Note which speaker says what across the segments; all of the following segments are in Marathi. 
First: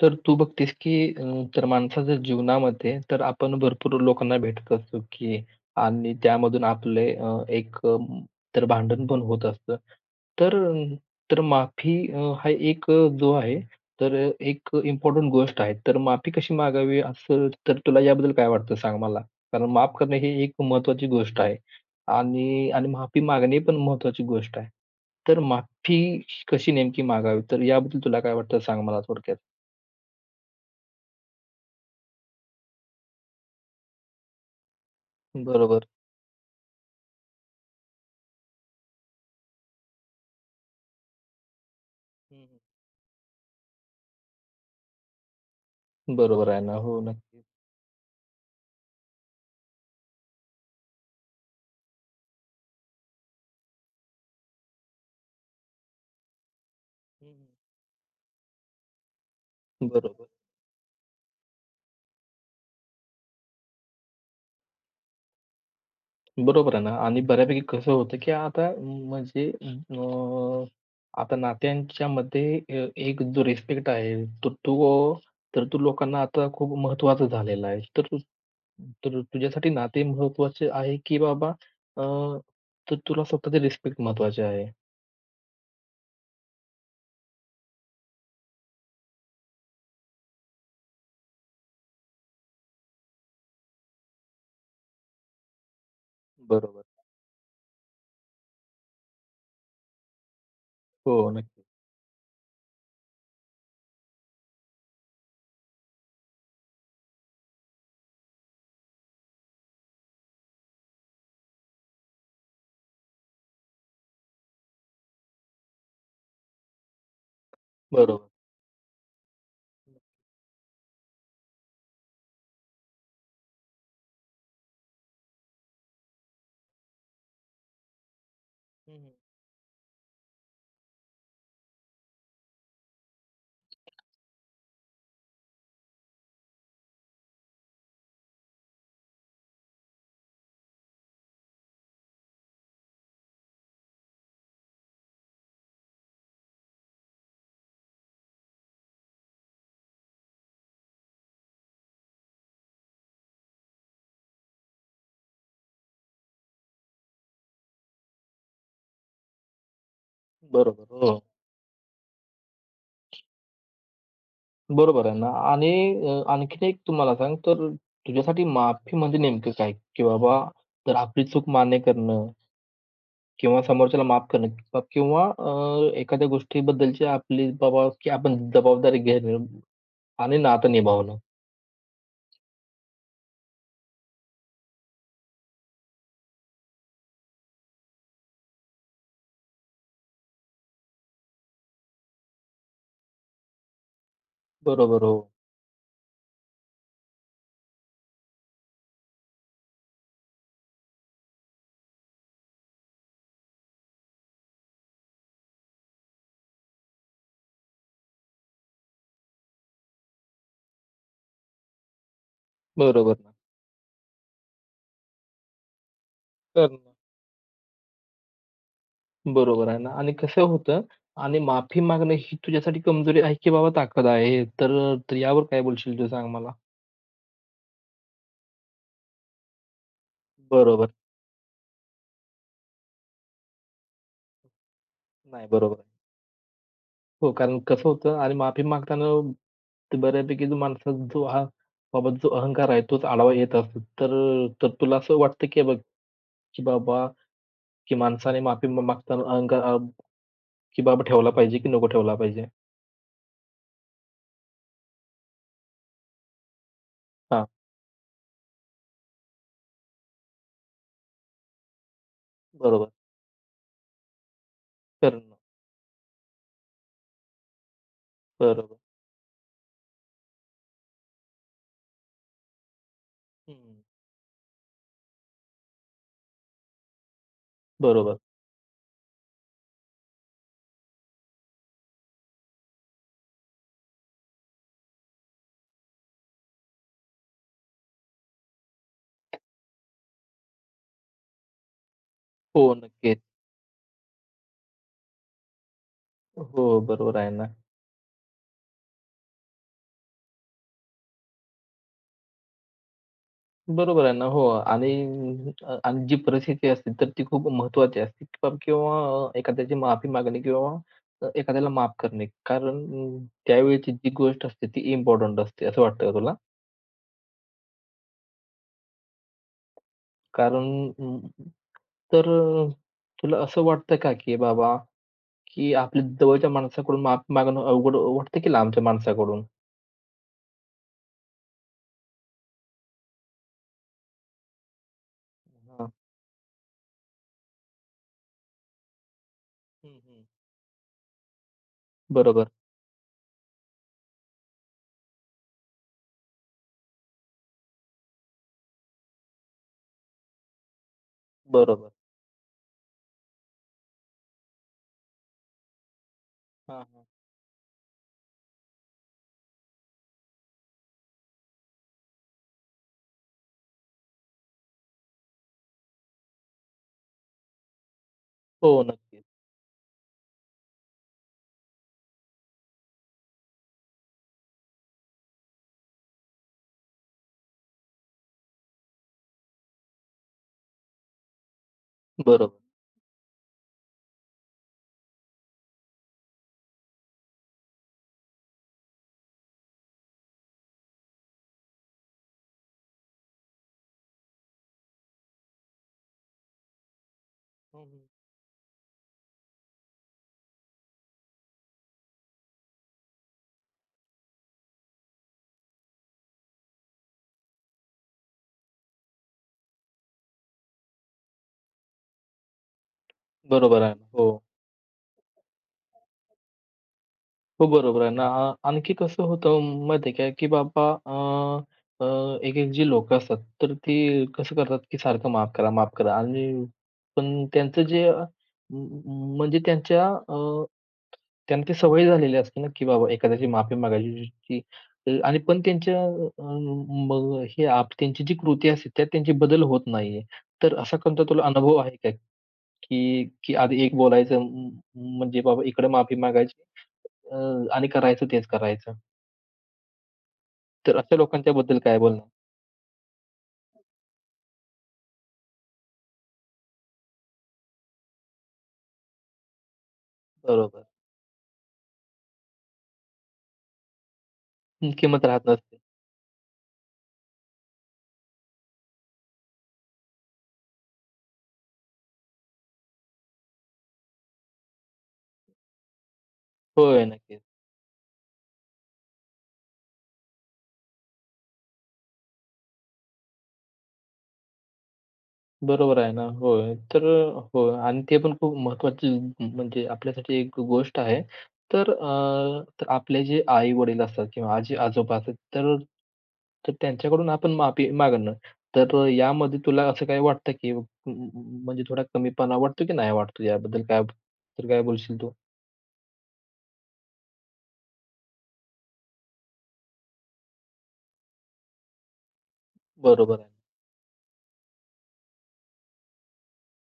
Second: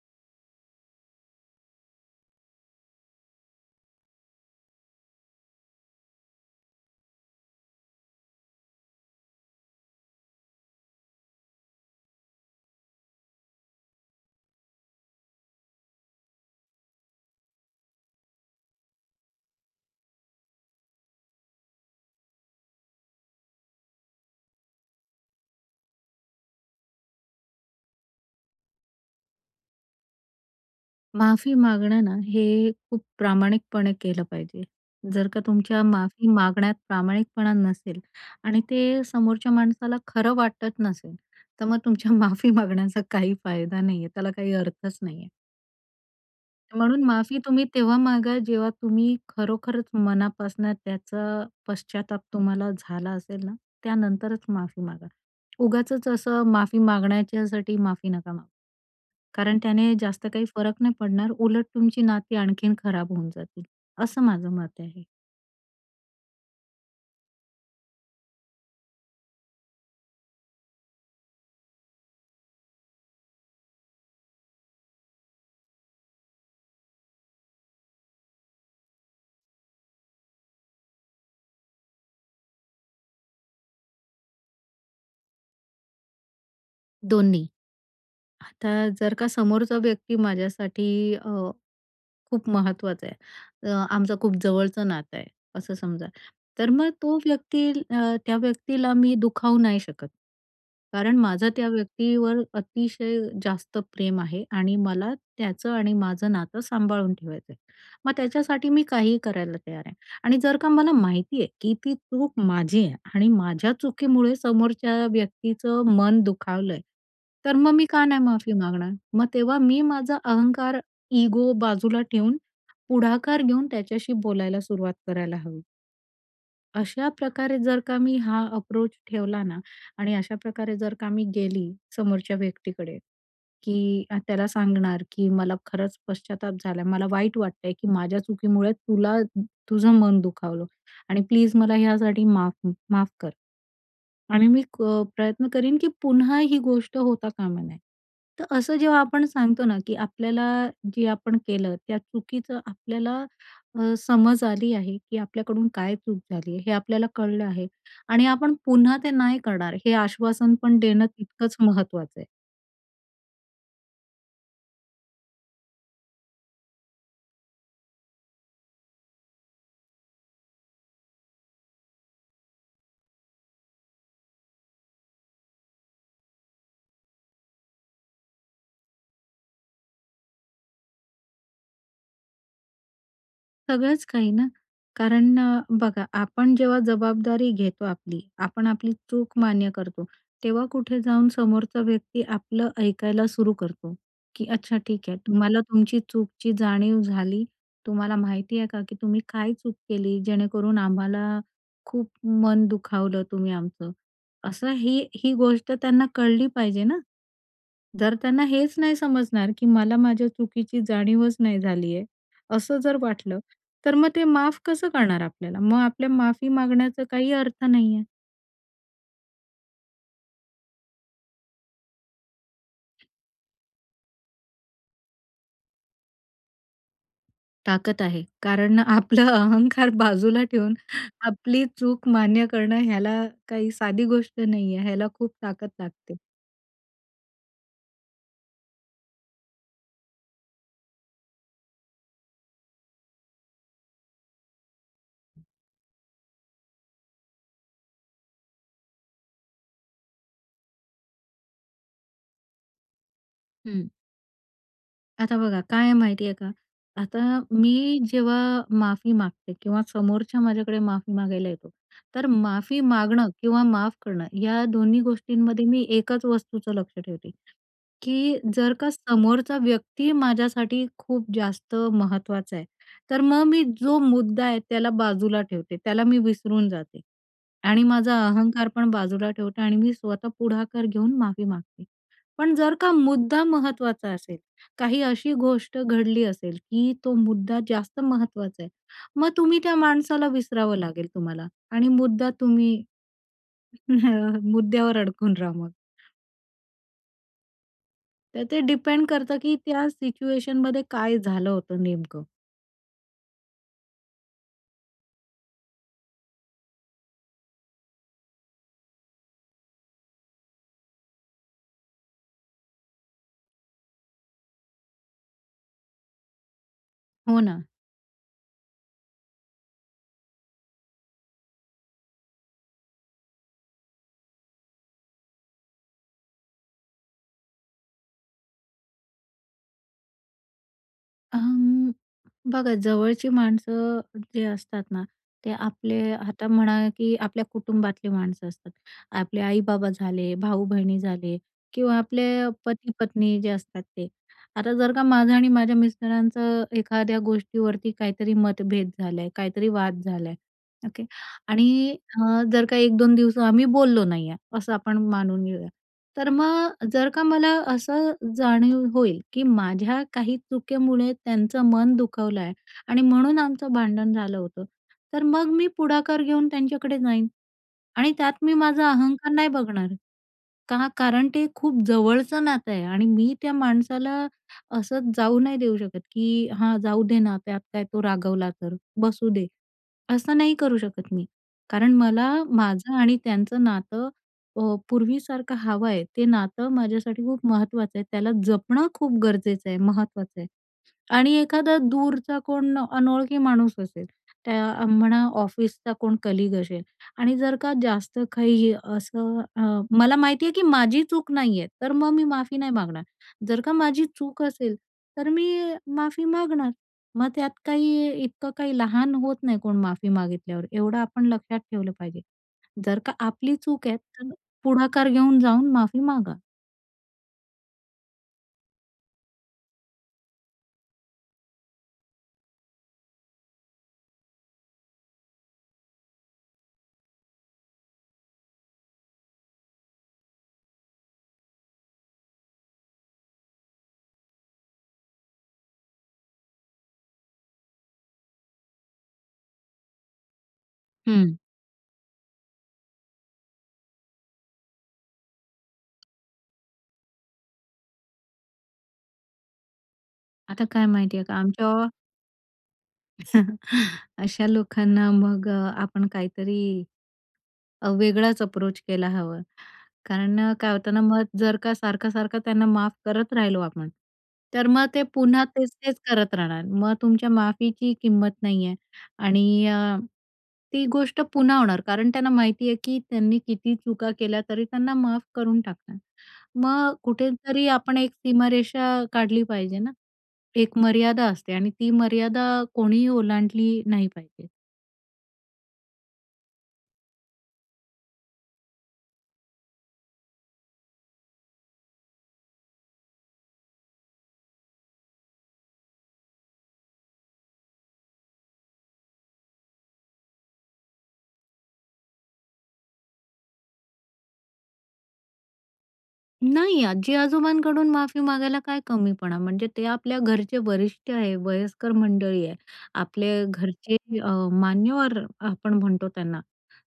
Speaker 1: तर तू बघतेस, की अ, तर माणसाच्या जीवनामध्ये तर आपण भरपूर लोकांना भेटत असतो, की आणि त्यामधून आपले एक तर भांडण पण होत असतं. तर अं, तर माफी हा एक जो आहे तर एक इम्पोर्टंट गोष्ट आहे. तर माफी कशी मागावी असं तर तुला याबद्दल काय वाटतं सांग मला? कारण माफ करणं ही एक महत्त्वाची गोष्ट आहे आणि आणि माफी मागणे पण महत्त्वाची गोष्ट आहे. तर माफी कशी नेमकी मागावी? तर याबद्दल तुला काय वाटतं सांग मला थोडक्यात?
Speaker 2: माफी मागणं ना, हे खूप प्रामाणिकपणे केलं पाहिजे. जर का तुमच्या
Speaker 1: बरोबर.
Speaker 2: माफी मागण्यात प्रामाणिकपणा नसेल आणि ते समोरच्या माणसाला खरं वाटत नसेल, तर मग तुमच्या
Speaker 1: हं,
Speaker 2: माफी मागण्याचा काही फायदा नाहीये. त्याला काही अर्थच नाहीये.
Speaker 1: हं. बरोबर आहे ना. हो,
Speaker 2: म्हणून माफी
Speaker 1: नक्कीच.
Speaker 2: तुम्ही तेव्हा मागा जेव्हा तुम्ही खरोखरच मनापासनं त्याचा पश्चाताप तुम्हाला झाला असेल ना, त्यानंतरच माफी मागा. उगाचच असं माफी
Speaker 1: हं,
Speaker 2: मागण्याच्यासाठी माफी नका मागू. कारण त्याने
Speaker 1: बरोबर.
Speaker 2: जास्त काही फरक नाही पडणार. उलट तुमची नाती आणखीन खराब होऊन जातील. असं माझं मत आहे.
Speaker 1: बरोबर आहे ना आणि बऱ्यापैकी कसं होतं, की आता म्हणजे आता नात्यांच्यामध्ये एक जो रिस्पेक्ट आहे, तर तो तर तो लोकांना आता खूप महत्त्वाचा झालेला आहे. तर तू तर तुझ्यासाठी नाते महत्त्वाचे आहे, की बाबा अ, तर तुला स्वतःचे रिस्पेक्ट महत्त्वाचे आहे.
Speaker 2: दोन्ही. आता जर का समोरचा व्यक्ती माझ्यासाठी खूप महत्वाचं आहे. आमचं खूप जवळचं नातं आहे असं समजा. तर
Speaker 1: बरोबर.
Speaker 2: मग तो व्यक्ती त्या व्यक्तीला मी दुखावू नाही शकत.
Speaker 1: हो,
Speaker 2: कारण माझं
Speaker 1: नक्कीच.
Speaker 2: त्या व्यक्तीवर अतिशय जास्त प्रेम आहे आणि मला त्याचं आणि माझं नातं सांभाळून ठेवायचं आहे. मग त्याच्यासाठी मी काहीही करायला तयार आहे आणि जर का मला माहिती आहे, की ती चूक माझी आहे आणि माझ्या चुकीमुळे समोरच्या व्यक्तीचं मन दुखावलंय, तर मग मी का नाही
Speaker 1: बरोबर.
Speaker 2: माफी मागणार? मग तेव्हा मी माझा अहंकार इगो बाजूला ठेवून पुढाकार घेऊन त्याच्याशी बोलायला सुरुवात करायला हवी. अशा प्रकारे जर का मी हा अप्रोच
Speaker 1: हं,
Speaker 2: ठेवला ना आणि अशा प्रकारे जर का मी गेली समोरच्या व्यक्तीकडे, की त्याला सांगणार, की "मला खरंच पश्चाताप झालाय. मला वाईट वाटतंय, की माझ्या चुकीमुळे तुला तुझं मन दुखावलं आणि प्लीज मला ह्यासाठी माफ माफ कर." आणि मी क प्रयत्न करीन, की पुन्हा ही गोष्ट होता कामा नये. तर असं जेव्हा आपण सांगतो ना, की आपल्याला जे आपण केलं त्या चुकीचं आपल्याला समज आली आहे, की आपल्याकडून काय चूक झाली आहे, हे आपल्याला कळलं आहे आणि आपण पुन्हा ते नाही करणार हे आश्वासन पण
Speaker 1: बरोबर.
Speaker 2: देणं
Speaker 1: हो.
Speaker 2: तितकंच महत्वाचं आहे.
Speaker 1: बरोबर आहे ना आणि आणखीन एक तुम्हाला सांग, तर तुझ्यासाठी माफी म्हणजे नेमकं काय? की बाबा तर आपली चूक मान्य करणं किंवा समोरच्याला माफ करणं किंवा किंवा एखाद्या गोष्टीबद्दलची आपली बाबा की आपण जबाबदारी घेणं आणि नातं निभावणं.
Speaker 2: सगळंच काही ना. कारण बघा आपण जेव्हा जबाबदारी घेतो आपली, आपण आपली चूक मान्य करतो, तेव्हा कुठे जाऊन समोरचा व्यक्ती आपलं ऐकायला सुरू करतो, की अच्छा
Speaker 1: बरोबर
Speaker 2: ठीक
Speaker 1: हो.
Speaker 2: आहे. तुम्हाला तुमची चूकची जाणीव झाली. तुम्हाला माहिती आहे का, की तुम्ही काय चूक केली जेणेकरून आम्हाला खूप मन दुखावलं तुम्ही आमचं. असं ही ही गोष्ट त्यांना कळली पाहिजे ना. जर त्यांना हेच नाही समजणार, की मला माझ्या चुकीची जाणीवच नाही झाली आहे, असं जर
Speaker 1: बरोबर ना.
Speaker 2: वाटलं, तर मग ते माफ कसं करणार आपल्याला? मग आपल्या माफी
Speaker 1: करणं.
Speaker 2: मागण्याचा काही अर्थ नाही आहे.
Speaker 1: बरोबर आहे ना आणि कसं होतं आणि माफी मागणं ही तुझ्यासाठी कमजोरी आहे की बाबा ताकद आहे? तर तर यावर काय बोलशील तू सांग मला?
Speaker 2: ताकद आहे. कारण आपला अहंकार बाजूला ठेवून
Speaker 1: बरोबर.
Speaker 2: आपली चूक मान्य करणं ह्याला काही साधी गोष्ट नाही आहे. ह्याला खूप
Speaker 1: नाही,
Speaker 2: ताकद
Speaker 1: बरोबर.
Speaker 2: लागते.
Speaker 1: हो, कारण कसं होतं आणि माफी मागताना ते बऱ्यापैकी जो माणसात जो हा बाबा जो अहंकार आहे तोच आढावा येत असतो. तर तर तुला असं वाटतं की बघ, की बाबा की माणसाने माफी मागताना अहंकार की बाबा ठेवला पाहिजे की नको ठेवला पाहिजे?
Speaker 2: आता बघा, काय आहे माहिती का, आता
Speaker 1: हां,
Speaker 2: मी जेव्हा माफी मागते किंवा समोरच्या माझ्याकडे माफी मागायला येतो, तर माफी
Speaker 1: बरोबर.
Speaker 2: मागणं किंवा माफ करणं या दोन्ही
Speaker 1: करणं.
Speaker 2: गोष्टींमध्ये मी एकच वस्तूचं लक्ष ठेवते, की जर
Speaker 1: बरोबर.
Speaker 2: का समोरचा व्यक्ती माझ्यासाठी खूप जास्त महत्वाचा आहे, तर मग मी
Speaker 1: हं,
Speaker 2: जो मुद्दा आहे त्याला बाजूला ठेवते. त्याला मी विसरून जाते आणि माझा
Speaker 1: बरोबर.
Speaker 2: अहंकार पण बाजूला ठेवते आणि मी स्वतः पुढाकार घेऊन माफी मागते. पण जर का मुद्दा महत्वाचा असेल, काही अशी गोष्ट घडली असेल, की तो मुद्दा जास्त महत्वाचा आहे, मग तुम्ही त्या माणसाला विसरावं लागेल तुम्हाला आणि मुद्दा
Speaker 1: हो,
Speaker 2: तुम्ही
Speaker 1: नक्कीच.
Speaker 2: मुद्द्यावर अडकून राहा मग.
Speaker 1: हो, बरोबर आहे ना.
Speaker 2: तर ते डिपेंड करतं, की त्या सिच्युएशनमध्ये काय झालं होतं नेमकं.
Speaker 1: बरोबर आहे ना. हो आणि आणि जी परिस्थिती असते तर ती खूप महत्त्वाची असते किंवा किंवा एखाद्याची माफी मागणे किंवा एखाद्याला माफ करणे. कारण त्यावेळची जी गोष्ट असते ती इम्पोर्टंट असते असं वाटतं का तुला?
Speaker 2: हो ना.
Speaker 1: कारण अ, तर अ, तुला असं वाटतं का, की बाबा, की आपल्या जवळच्या माणसाकडून माफी मागणं अवघड वाटतं की लांबच्या माणसाकडून?
Speaker 2: अं, बघा जवळची माणसं जे असतात ना, ते
Speaker 1: हां.
Speaker 2: आपले आता म्हणा की आपल्या कुटुंबातली माणसं असतात. आपले आई-बाबा
Speaker 1: हं, हं.
Speaker 2: झाले, भाऊ-बहिणी झाले किंवा आपले
Speaker 1: बरोबर,
Speaker 2: पती-पत्नी जे असतात ते. आता जर का माझं आणि माझ्या मिस्टरांचं एखाद्या गोष्टीवरती काहीतरी मतभेद झालाय, काहीतरी वाद झालाय, ओके. आणि
Speaker 1: बरोबर.
Speaker 2: जर का 1-2 दिवस आम्ही बोललो नाहीये, असं आपण मानून घेऊया. तर
Speaker 1: हां,
Speaker 2: मग
Speaker 1: हां.
Speaker 2: जर का मला असं जाणीव होईल, की माझ्या काही चुकीमुळे त्यांचं मन दुखावलं आहे आणि म्हणून आमचं भांडण झालं होतं. तर मग मी पुढाकार घेऊन त्यांच्याकडे जाईन. आणि त्यात मी
Speaker 1: हो,
Speaker 2: माझा
Speaker 1: नक्कीच.
Speaker 2: अहंकार नाही बघणार. का? कारण ते खूप जवळचं नातं आहे आणि मी त्या माणसाला असंच जाऊ नाही देऊ शकत, की "हां, जाऊ दे ना, त्यात काय तो रागवला तर, बसू दे." असं नाही करू शकत मी. कारण मला
Speaker 1: बरोबर.
Speaker 2: माझं आणि त्यांचं नातं अ, पूर्वीसारखं हवं आहे. ते नातं माझ्यासाठी खूप महत्त्वाचं आहे. त्याला जपणं खूप गरजेचं आहे, महत्त्वाचं आहे. आणि एखादा दूरचा कोण अनोळखी माणूस असेल, त्या म्हणा ऑफिसचा कोण कलीग असेल आणि जर का
Speaker 1: हं, हं.
Speaker 2: जास्त काही असं मला माहिती आहे की माझी चूक नाहीये, तर मग मी माफी नाही मागणार. जर का माझी चूक असेल, तर मी माफी मागणार. मग त्यात काही इतकं काही लहान होत नाही कोण माफी मागितल्यावर, एवढं आपण लक्षात ठेवलं पाहिजे. जर का आपली
Speaker 1: बरोबर
Speaker 2: चूक
Speaker 1: आहे.
Speaker 2: आहे, तर
Speaker 1: हो.
Speaker 2: पुढाकार घेऊन जाऊन माफी मागा.
Speaker 1: हो, बरोबर आहे ना. आ आणखी कसं होतं माहिती आहे का, की बाबा एक-एक जी लोकं असतात, तर ती कसं करतात, की सारखं माफ करा, माफ करा आणि पण त्यांचं जे म्हणजे त्यांच्या त्यांना ती सवय झालेली असते ना, की बाबा एखाद्याची माफी मागायची ती आणि पण त्यांच्या अ, मग हे आप त्यांची जी कृती असते, त्यात त्यांचे बदल होत नाहीये. तर असा कोणता
Speaker 2: हं.
Speaker 1: तुला अनुभव आहे का, की की आधी एक बोलायचं म्हणजे बाबा इकडे माफी मागायची अ, आणि करायचं तेच करायचं.
Speaker 2: आता काय
Speaker 1: तर अशा
Speaker 2: माहिती आहे का
Speaker 1: लोकांच्या
Speaker 2: आमच्या
Speaker 1: बद्दल काय बोलणार?
Speaker 2: अशा लोकांना मग आपण काहीतरी वेगळाच अप्रोच केला हवा. कारण काय
Speaker 1: बरोबर.
Speaker 2: होतं ना, मग जर का सारखं-सारखं त्यांना माफ करत राहिलो आपण, तर मग
Speaker 1: हं,
Speaker 2: ते
Speaker 1: किंमत
Speaker 2: पुन्हा
Speaker 1: राहत नसते.
Speaker 2: तेच-तेच करत राहणार. मग तुमच्या माफीची किंमत नाहीये आणि ती गोष्ट पुन्हा होणार. कारण त्यांना माहिती आहे, की त्यांनी किती चुका केल्या तरी त्यांना माफ करून टाकणार. मग
Speaker 1: होय, नक्कीच.
Speaker 2: कुठेतरी आपण एक सीमारेषा काढली पाहिजे ना. एक मर्यादा असते आणि ती मर्यादा कोणीही ओलांडली नाही पाहिजे.
Speaker 1: बरोबर आहे ना. होय. तर हो आणि ते पण खूप महत्त्वाची म्हणजे आपल्यासाठी एक गोष्ट आहे. तर तर आपले जे आई-वडील असतात किंवा आजी-आजोबा असतात, तर तर त्यांच्याकडून आपण माफी मागणं. तर यामध्ये तुला असं काही वाटतं की म म म्हणजे थोडा कमीपणा वाटतो की नाही वाटतो याबद्दल काय तर काय बोलशील तू?
Speaker 2: नाही, आजी-आजोबांकडून माफी मागायला काय कमीपणा? म्हणजे ते आपल्या घरचे वरिष्ठ आहे, वयस्कर मंडळी आहे. आपले
Speaker 1: बरोबर आहे.
Speaker 2: घरचे अ, मान्यवर आपण म्हणतो त्यांना.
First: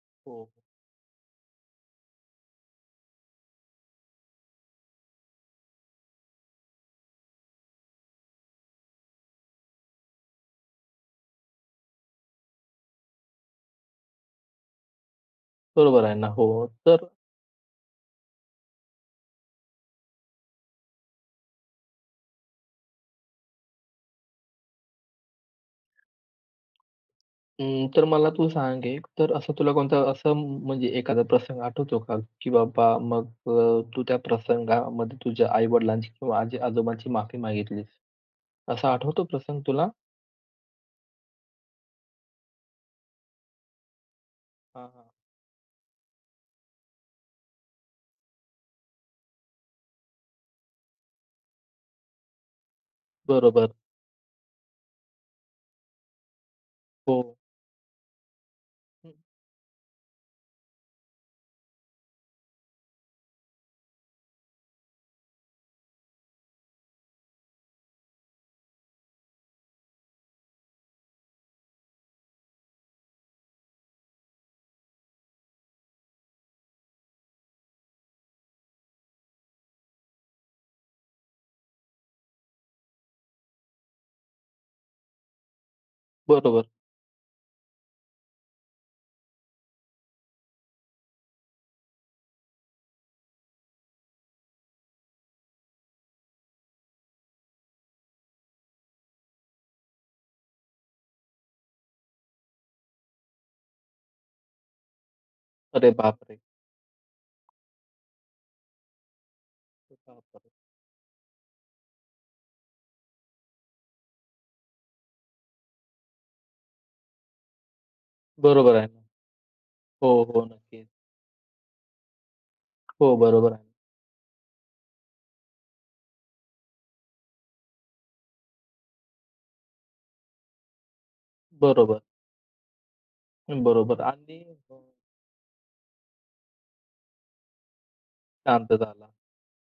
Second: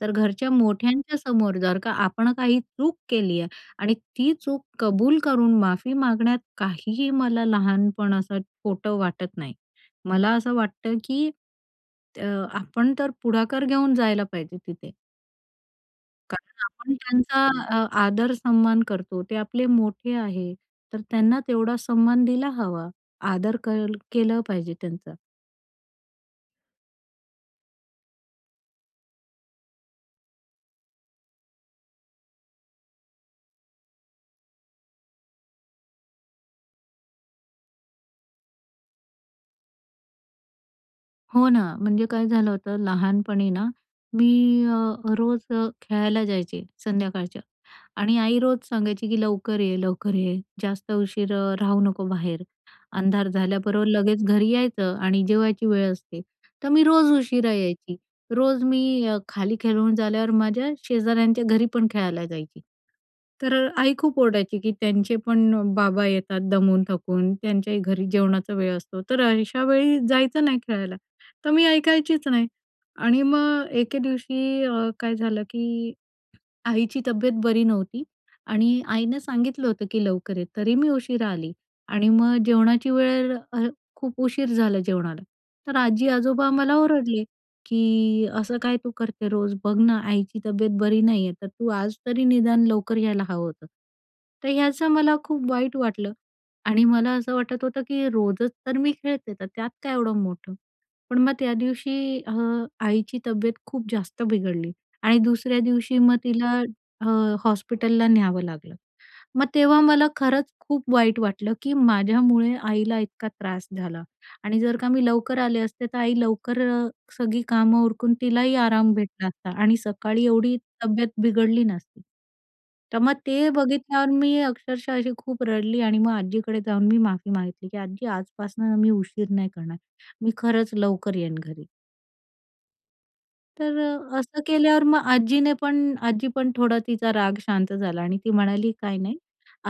Speaker 2: तर
Speaker 1: हो.
Speaker 2: घरच्या मोठ्यांच्या समोर जर का आपण काही चूक केली आहे आणि ती चूक कबूल करून माफी मागण्यात काहीही मला लहानपण असं खोटं वाटत नाही. मला असं वाटतं, की अ, आपण तर पुढाकार घेऊन जायला पाहिजे तिथे.
Speaker 1: बरोबर आहे ना. हो.
Speaker 2: कारण आपण
Speaker 1: तर
Speaker 2: त्यांचा आदर सन्मान करतो. ते आपले मोठे आहे, तर त्यांना तेवढा सन्मान दिला हवा. आदर कल केलं पाहिजे त्यांचा.
Speaker 1: अं, तर मला तू सांग एक, तर असं तुला कोणता असं म्हणजे एखादा प्रसंग आठवतो का, की बाबा मग तू त्या प्रसंगामध्ये तुझ्या आई-वडिलांची किंवा आजी-आजोबांची माफी मागितलीस, असा आठवतो प्रसंग तुला?
Speaker 2: हो ना, म्हणजे काय झालं होतं लहानपणी ना, मी अ,
Speaker 1: हां, हां.
Speaker 2: रोज खेळायला जायचे संध्याकाळच्या आणि आई रोज सांगायची, की "लवकर ये, लवकर ये. जास्त उशीर राहू नको बाहेर. अंधार
Speaker 1: बरोबर.
Speaker 2: झाल्याबरोबर लगेच घरी यायचं आणि जेवायची वेळ असते." तर मी रोज
Speaker 1: हो.
Speaker 2: उशिरा यायची. रोज मी
Speaker 1: हं,
Speaker 2: खाली खेळून झाल्यावर माझ्या शेजाऱ्यांच्या घरी पण खेळायला जायची. तर आई खूप ओरडायची, की "त्यांचे पण बाबा येतात दमून थकून. त्यांच्याही घरी जेवणाचा वेळ असतो. तर अशा वेळी जायचं नाही खेळायला." तर मी ऐकायचीच नाही. आणि मग एके दिवशी काय झालं, की आईची तब्येत बरी नव्हती आणि आईनं सांगितलं होतं की लवकर ये, तरी मी उशिरा आली आणि मग जेवणाची वेळ खूप उशीर झाला जेवणाला. तर आजी-आजोबा
Speaker 1: बरोबर.
Speaker 2: मला ओरडले, की "असं काय तू करते रोज? बघ ना आईची तब्येत बरी नाहीये, तर तू आज तरी निदान लवकर यायला हवं होतं." तर ह्याचं मला खूप वाईट वाटलं आणि मला असं वाटत होतं की रोजच तर मी खेळते, तर त्यात काय एवढं मोठं? पण मग त्या दिवशी आईची तब्येत खूप जास्त बिघडली आणि दुसऱ्या
Speaker 1: अरे
Speaker 2: दिवशी मग
Speaker 1: बापरे!
Speaker 2: तिला हॉस्पिटलला न्यावं लागलं. मग तेव्हा मला खरंच
Speaker 1: बापरे!
Speaker 2: खूप वाईट वाटलं, की माझ्यामुळे आईला इतका त्रास झाला आणि जर का मी लवकर आले असते, तर आई लवकर सगळी कामं उरकून तिलाही
Speaker 1: बरोबर आहे
Speaker 2: आराम
Speaker 1: ना.
Speaker 2: भेटला असता आणि
Speaker 1: हो,
Speaker 2: सकाळी
Speaker 1: हो.
Speaker 2: एवढी
Speaker 1: नक्कीच.
Speaker 2: तब्येत बिघडली नसती. तर मग
Speaker 1: हो,
Speaker 2: ते
Speaker 1: बरोबर आहे.
Speaker 2: बघितल्यावर मी अक्षरशः अशी खूप रडली आणि मग आजीकडे जाऊन मी माफी मागितली, की "आजी आजपासून मी उशीर नाही करणार. मी खरंच लवकर येईन घरी."
Speaker 1: बरोबर,
Speaker 2: तर
Speaker 1: बरोबर आणि
Speaker 2: असं
Speaker 1: हो,
Speaker 2: केल्यावर मग आजी पण थोडा तिचा राग शांत झाला आणि ती म्हणाली,
Speaker 1: शांत
Speaker 2: "काय
Speaker 1: झाला.
Speaker 2: नाही,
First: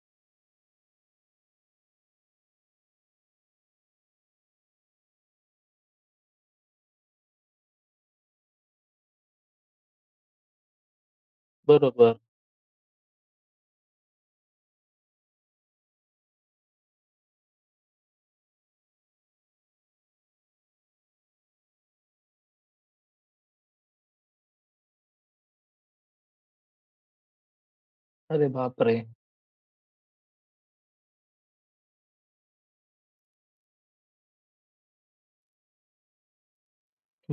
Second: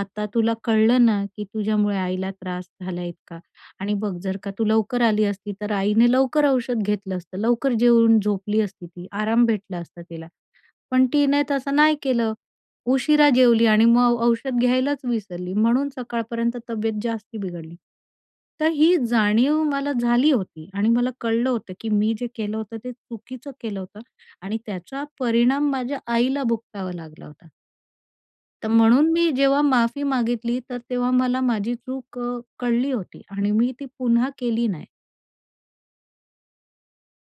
Speaker 2: आता तुला कळलं ना, की तुझ्यामुळे आईला त्रास झाला इतका आणि बघ जर का तू लवकर आली असती, तर आईने लवकर औषध घेतलं असतं, लवकर जेवून झोपली असती ती, आराम भेटला असता तिला. पण तिने तसं नाही
Speaker 1: बरोबर.
Speaker 2: केलं." उशिरा जेवली आणि मग औषध घ्यायलाच विसरली, म्हणून सकाळपर्यंत तब्येत जास्ती बिघडली. तर ही जाणीव मला झाली होती आणि मला कळलं होतं, की मी जे केलं होतं ते चुकीचं केलं होतं आणि त्याचा परिणाम माझ्या आईला भुगतावा लागला होता.
Speaker 1: अरे
Speaker 2: तर
Speaker 1: बापरे!
Speaker 2: म्हणून मी जेव्हा माफी मागितली, तर तेव्हा मला माझी चूक कळली होती आणि मी ती पुन्हा केली नाही.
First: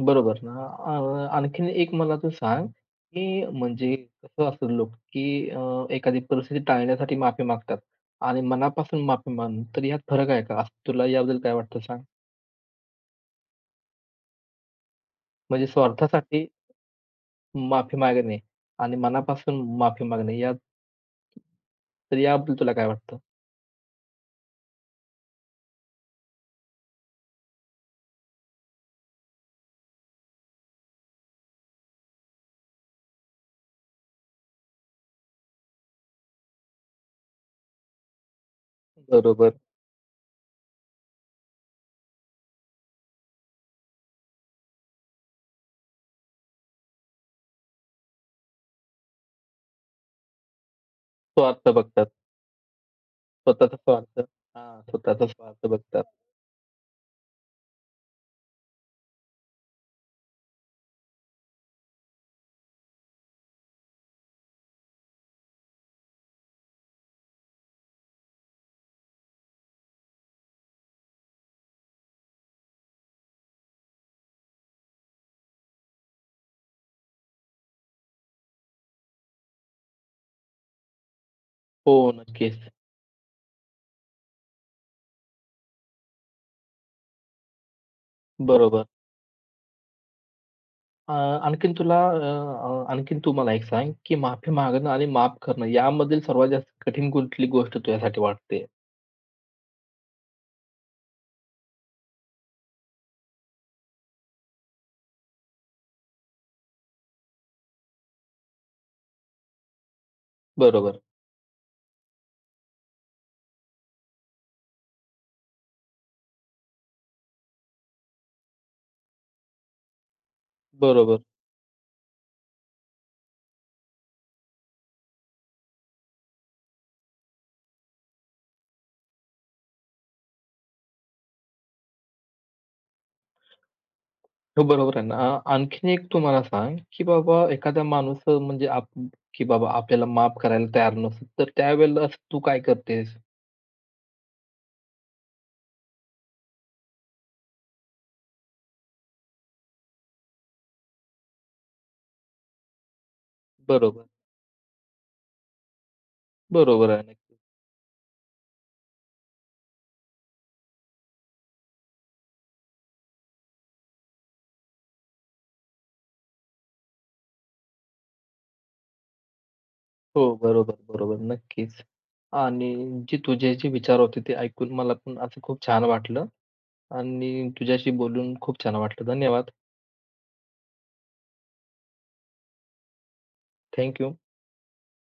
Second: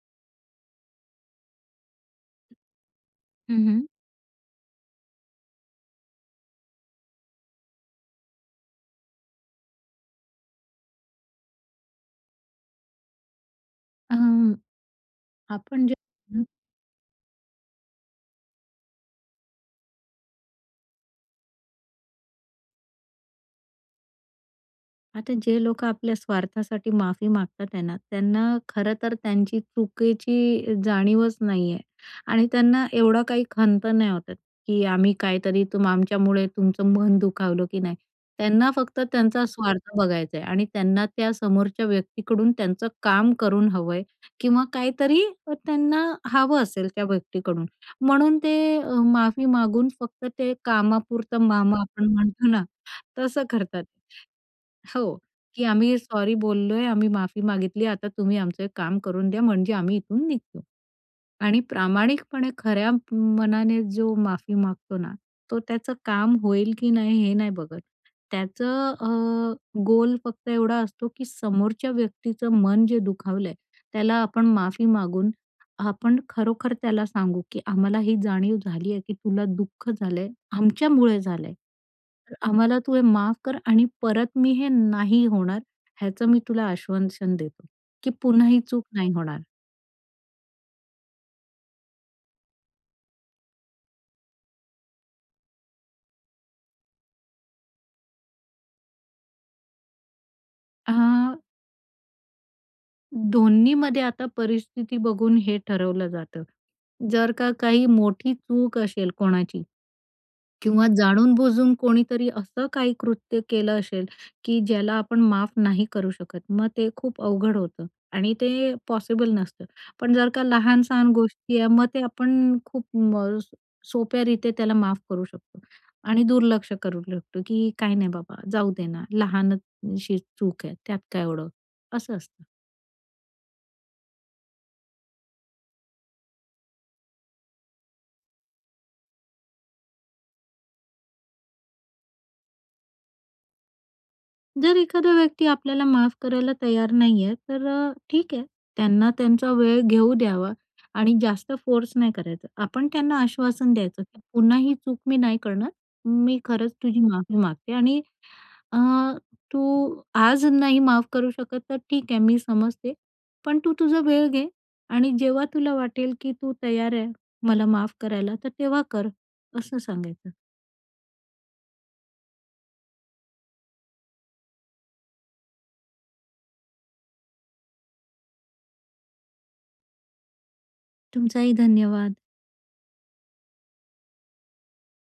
Speaker 1: बरोबर ना. आणखीन एक मला तू सांग, की
Speaker 2: हं, हं.
Speaker 1: म्हणजे कसं असतं लोक, की एखादी परिस्थिती टाळण्यासाठी माफी मागतात आणि मनापासून माफी मागणं, तर यात फरक आहे का? असं तुला याबद्दल काय वाटतं सांग? म्हणजे
Speaker 2: आपण जे
Speaker 1: स्वार्थासाठी माफी मागणे आणि मनापासून माफी मागणे यात तर याबद्दल तुला काय वाटतं?
Speaker 2: आता जे लोक आपल्या स्वार्थासाठी माफी मागतात आहे ना, त्यांना खरं तर त्यांची चुकीची जाणीवच नाहीये आणि त्यांना एवढा काही खंत नाही वाटत, की आम्ही काहीतरी तुम आमच्यामुळे तुमचं मन दुखावलं की नाही. त्यांना फक्त त्यांचा
Speaker 1: बरोबर.
Speaker 2: स्वार्थ बघायचा आहे आणि त्यांना त्या समोरच्या व्यक्तीकडून त्यांचं काम करून हवंय किंवा काहीतरी त्यांना हवं असेल त्या व्यक्तीकडून. म्हणून ते माफी मागून फक्त ते कामापुरतं
Speaker 1: स्वार्थ
Speaker 2: मामा
Speaker 1: बघतात.
Speaker 2: आपण म्हणतो ना तसं
Speaker 1: स्वतःचा
Speaker 2: करतात.
Speaker 1: स्वार्थ हां,
Speaker 2: हो,
Speaker 1: स्वतःचा
Speaker 2: की
Speaker 1: स्वार्थ
Speaker 2: आम्ही
Speaker 1: बघतात.
Speaker 2: सॉरी बोललोय, आम्ही माफी मागितली, आता तुम्ही आमचं एक काम करून द्या म्हणजे आम्ही इथून निघतो. आणि प्रामाणिकपणे खऱ्या मनाने जो माफी मागतो ना, तो त्याचं काम होईल की नाही हे नाही बघत. त्याचं गोल फक्त एवढा असतो, की समोरच्या व्यक्तीचं मन जे दुखावलंय, त्याला आपण माफी मागून आपण खरोखर त्याला सांगू, की आम्हाला ही जाणीव झाली आहे, की तुला दुःख झालंय, आमच्यामुळे झालंय.
Speaker 1: हो,
Speaker 2: तर
Speaker 1: नक्कीच.
Speaker 2: आम्हाला तू हे माफ कर आणि परत मी हे नाही होणार, ह्याचं मी तुला आश्वासन देतो, की पुन्हा ही चूक
Speaker 1: बरोबर.
Speaker 2: नाही होणार.
Speaker 1: अ, आणखीन तुला अ, आणखीन तू मला एक सांग, की माफी मागणं आणि माफ करणं यामधील सर्वात जास्त कठीण कुठली गोष्ट तुझ्यासाठी वाटते?
Speaker 2: अ, दोन्हीमध्ये आता परिस्थिती बघून हे ठरवलं जातं. जर का काही मोठी चूक असेल कोणाची किंवा
Speaker 1: बरोबर,
Speaker 2: जाणून-बुजून कोणीतरी असं काही कृत्य केलं असेल, की ज्याला आपण माफ नाही करू शकत. मग ते खूप अवघड होतं आणि ते पॉसिबल नसतं. पण जर का लहान-सहान
Speaker 1: बरोबर.
Speaker 2: गोष्टी आहे, मग ते आपण खूप म सोप्यारीत्या त्याला माफ करू शकतो आणि दुर्लक्ष करू शकतो, की काही नाही बाबा, जाऊ दे ना, लहानशी चूक आहे, त्यात काय एवढं, असं असतं.
Speaker 1: हो, बरोबर आहे ना. आणखीन एक तू मला सांग, की बाबा एखादा माणूस म्हणजे आप की बाबा आपल्याला माफ करायला तयार नसतो, तर त्यावेळेला असं तू काय करतेस?
Speaker 2: जर एखादा व्यक्ती आपल्याला माफ करायला तयार नाहीये, तर ठीक आहे. त्यांना त्यांचा वेळ घेऊ द्यावा आणि जास्त फोर्स नाही करायचा. आपण त्यांना आश्वासन द्यायचं,
Speaker 1: बरोबर,
Speaker 2: की पुन्हा ही चूक मी नाही करणार. मी खरंच
Speaker 1: बरोबर
Speaker 2: तुझी
Speaker 1: आहे
Speaker 2: माफी
Speaker 1: नक्कीच.
Speaker 2: मागते आणि अ, तू आज नाही माफ करू शकत तर ठीक आहे, मी समजते. पण तू तुझा वेळ घे आणि जेव्हा तुला वाटेल, की तू तयार आहे मला माफ करायला, तर तेव्हा कर, असं
Speaker 1: हो,
Speaker 2: सांगायचं.
Speaker 1: बरोबर, बरोबर. नक्कीच. आणि जे तुझे जे विचार होते ते ऐकून मला पण असं खूप छान वाटलं आणि तुझ्याशी बोलून खूप छान वाटलं. धन्यवाद.
Speaker 2: तुमचाही धन्यवाद.
Speaker 1: थँक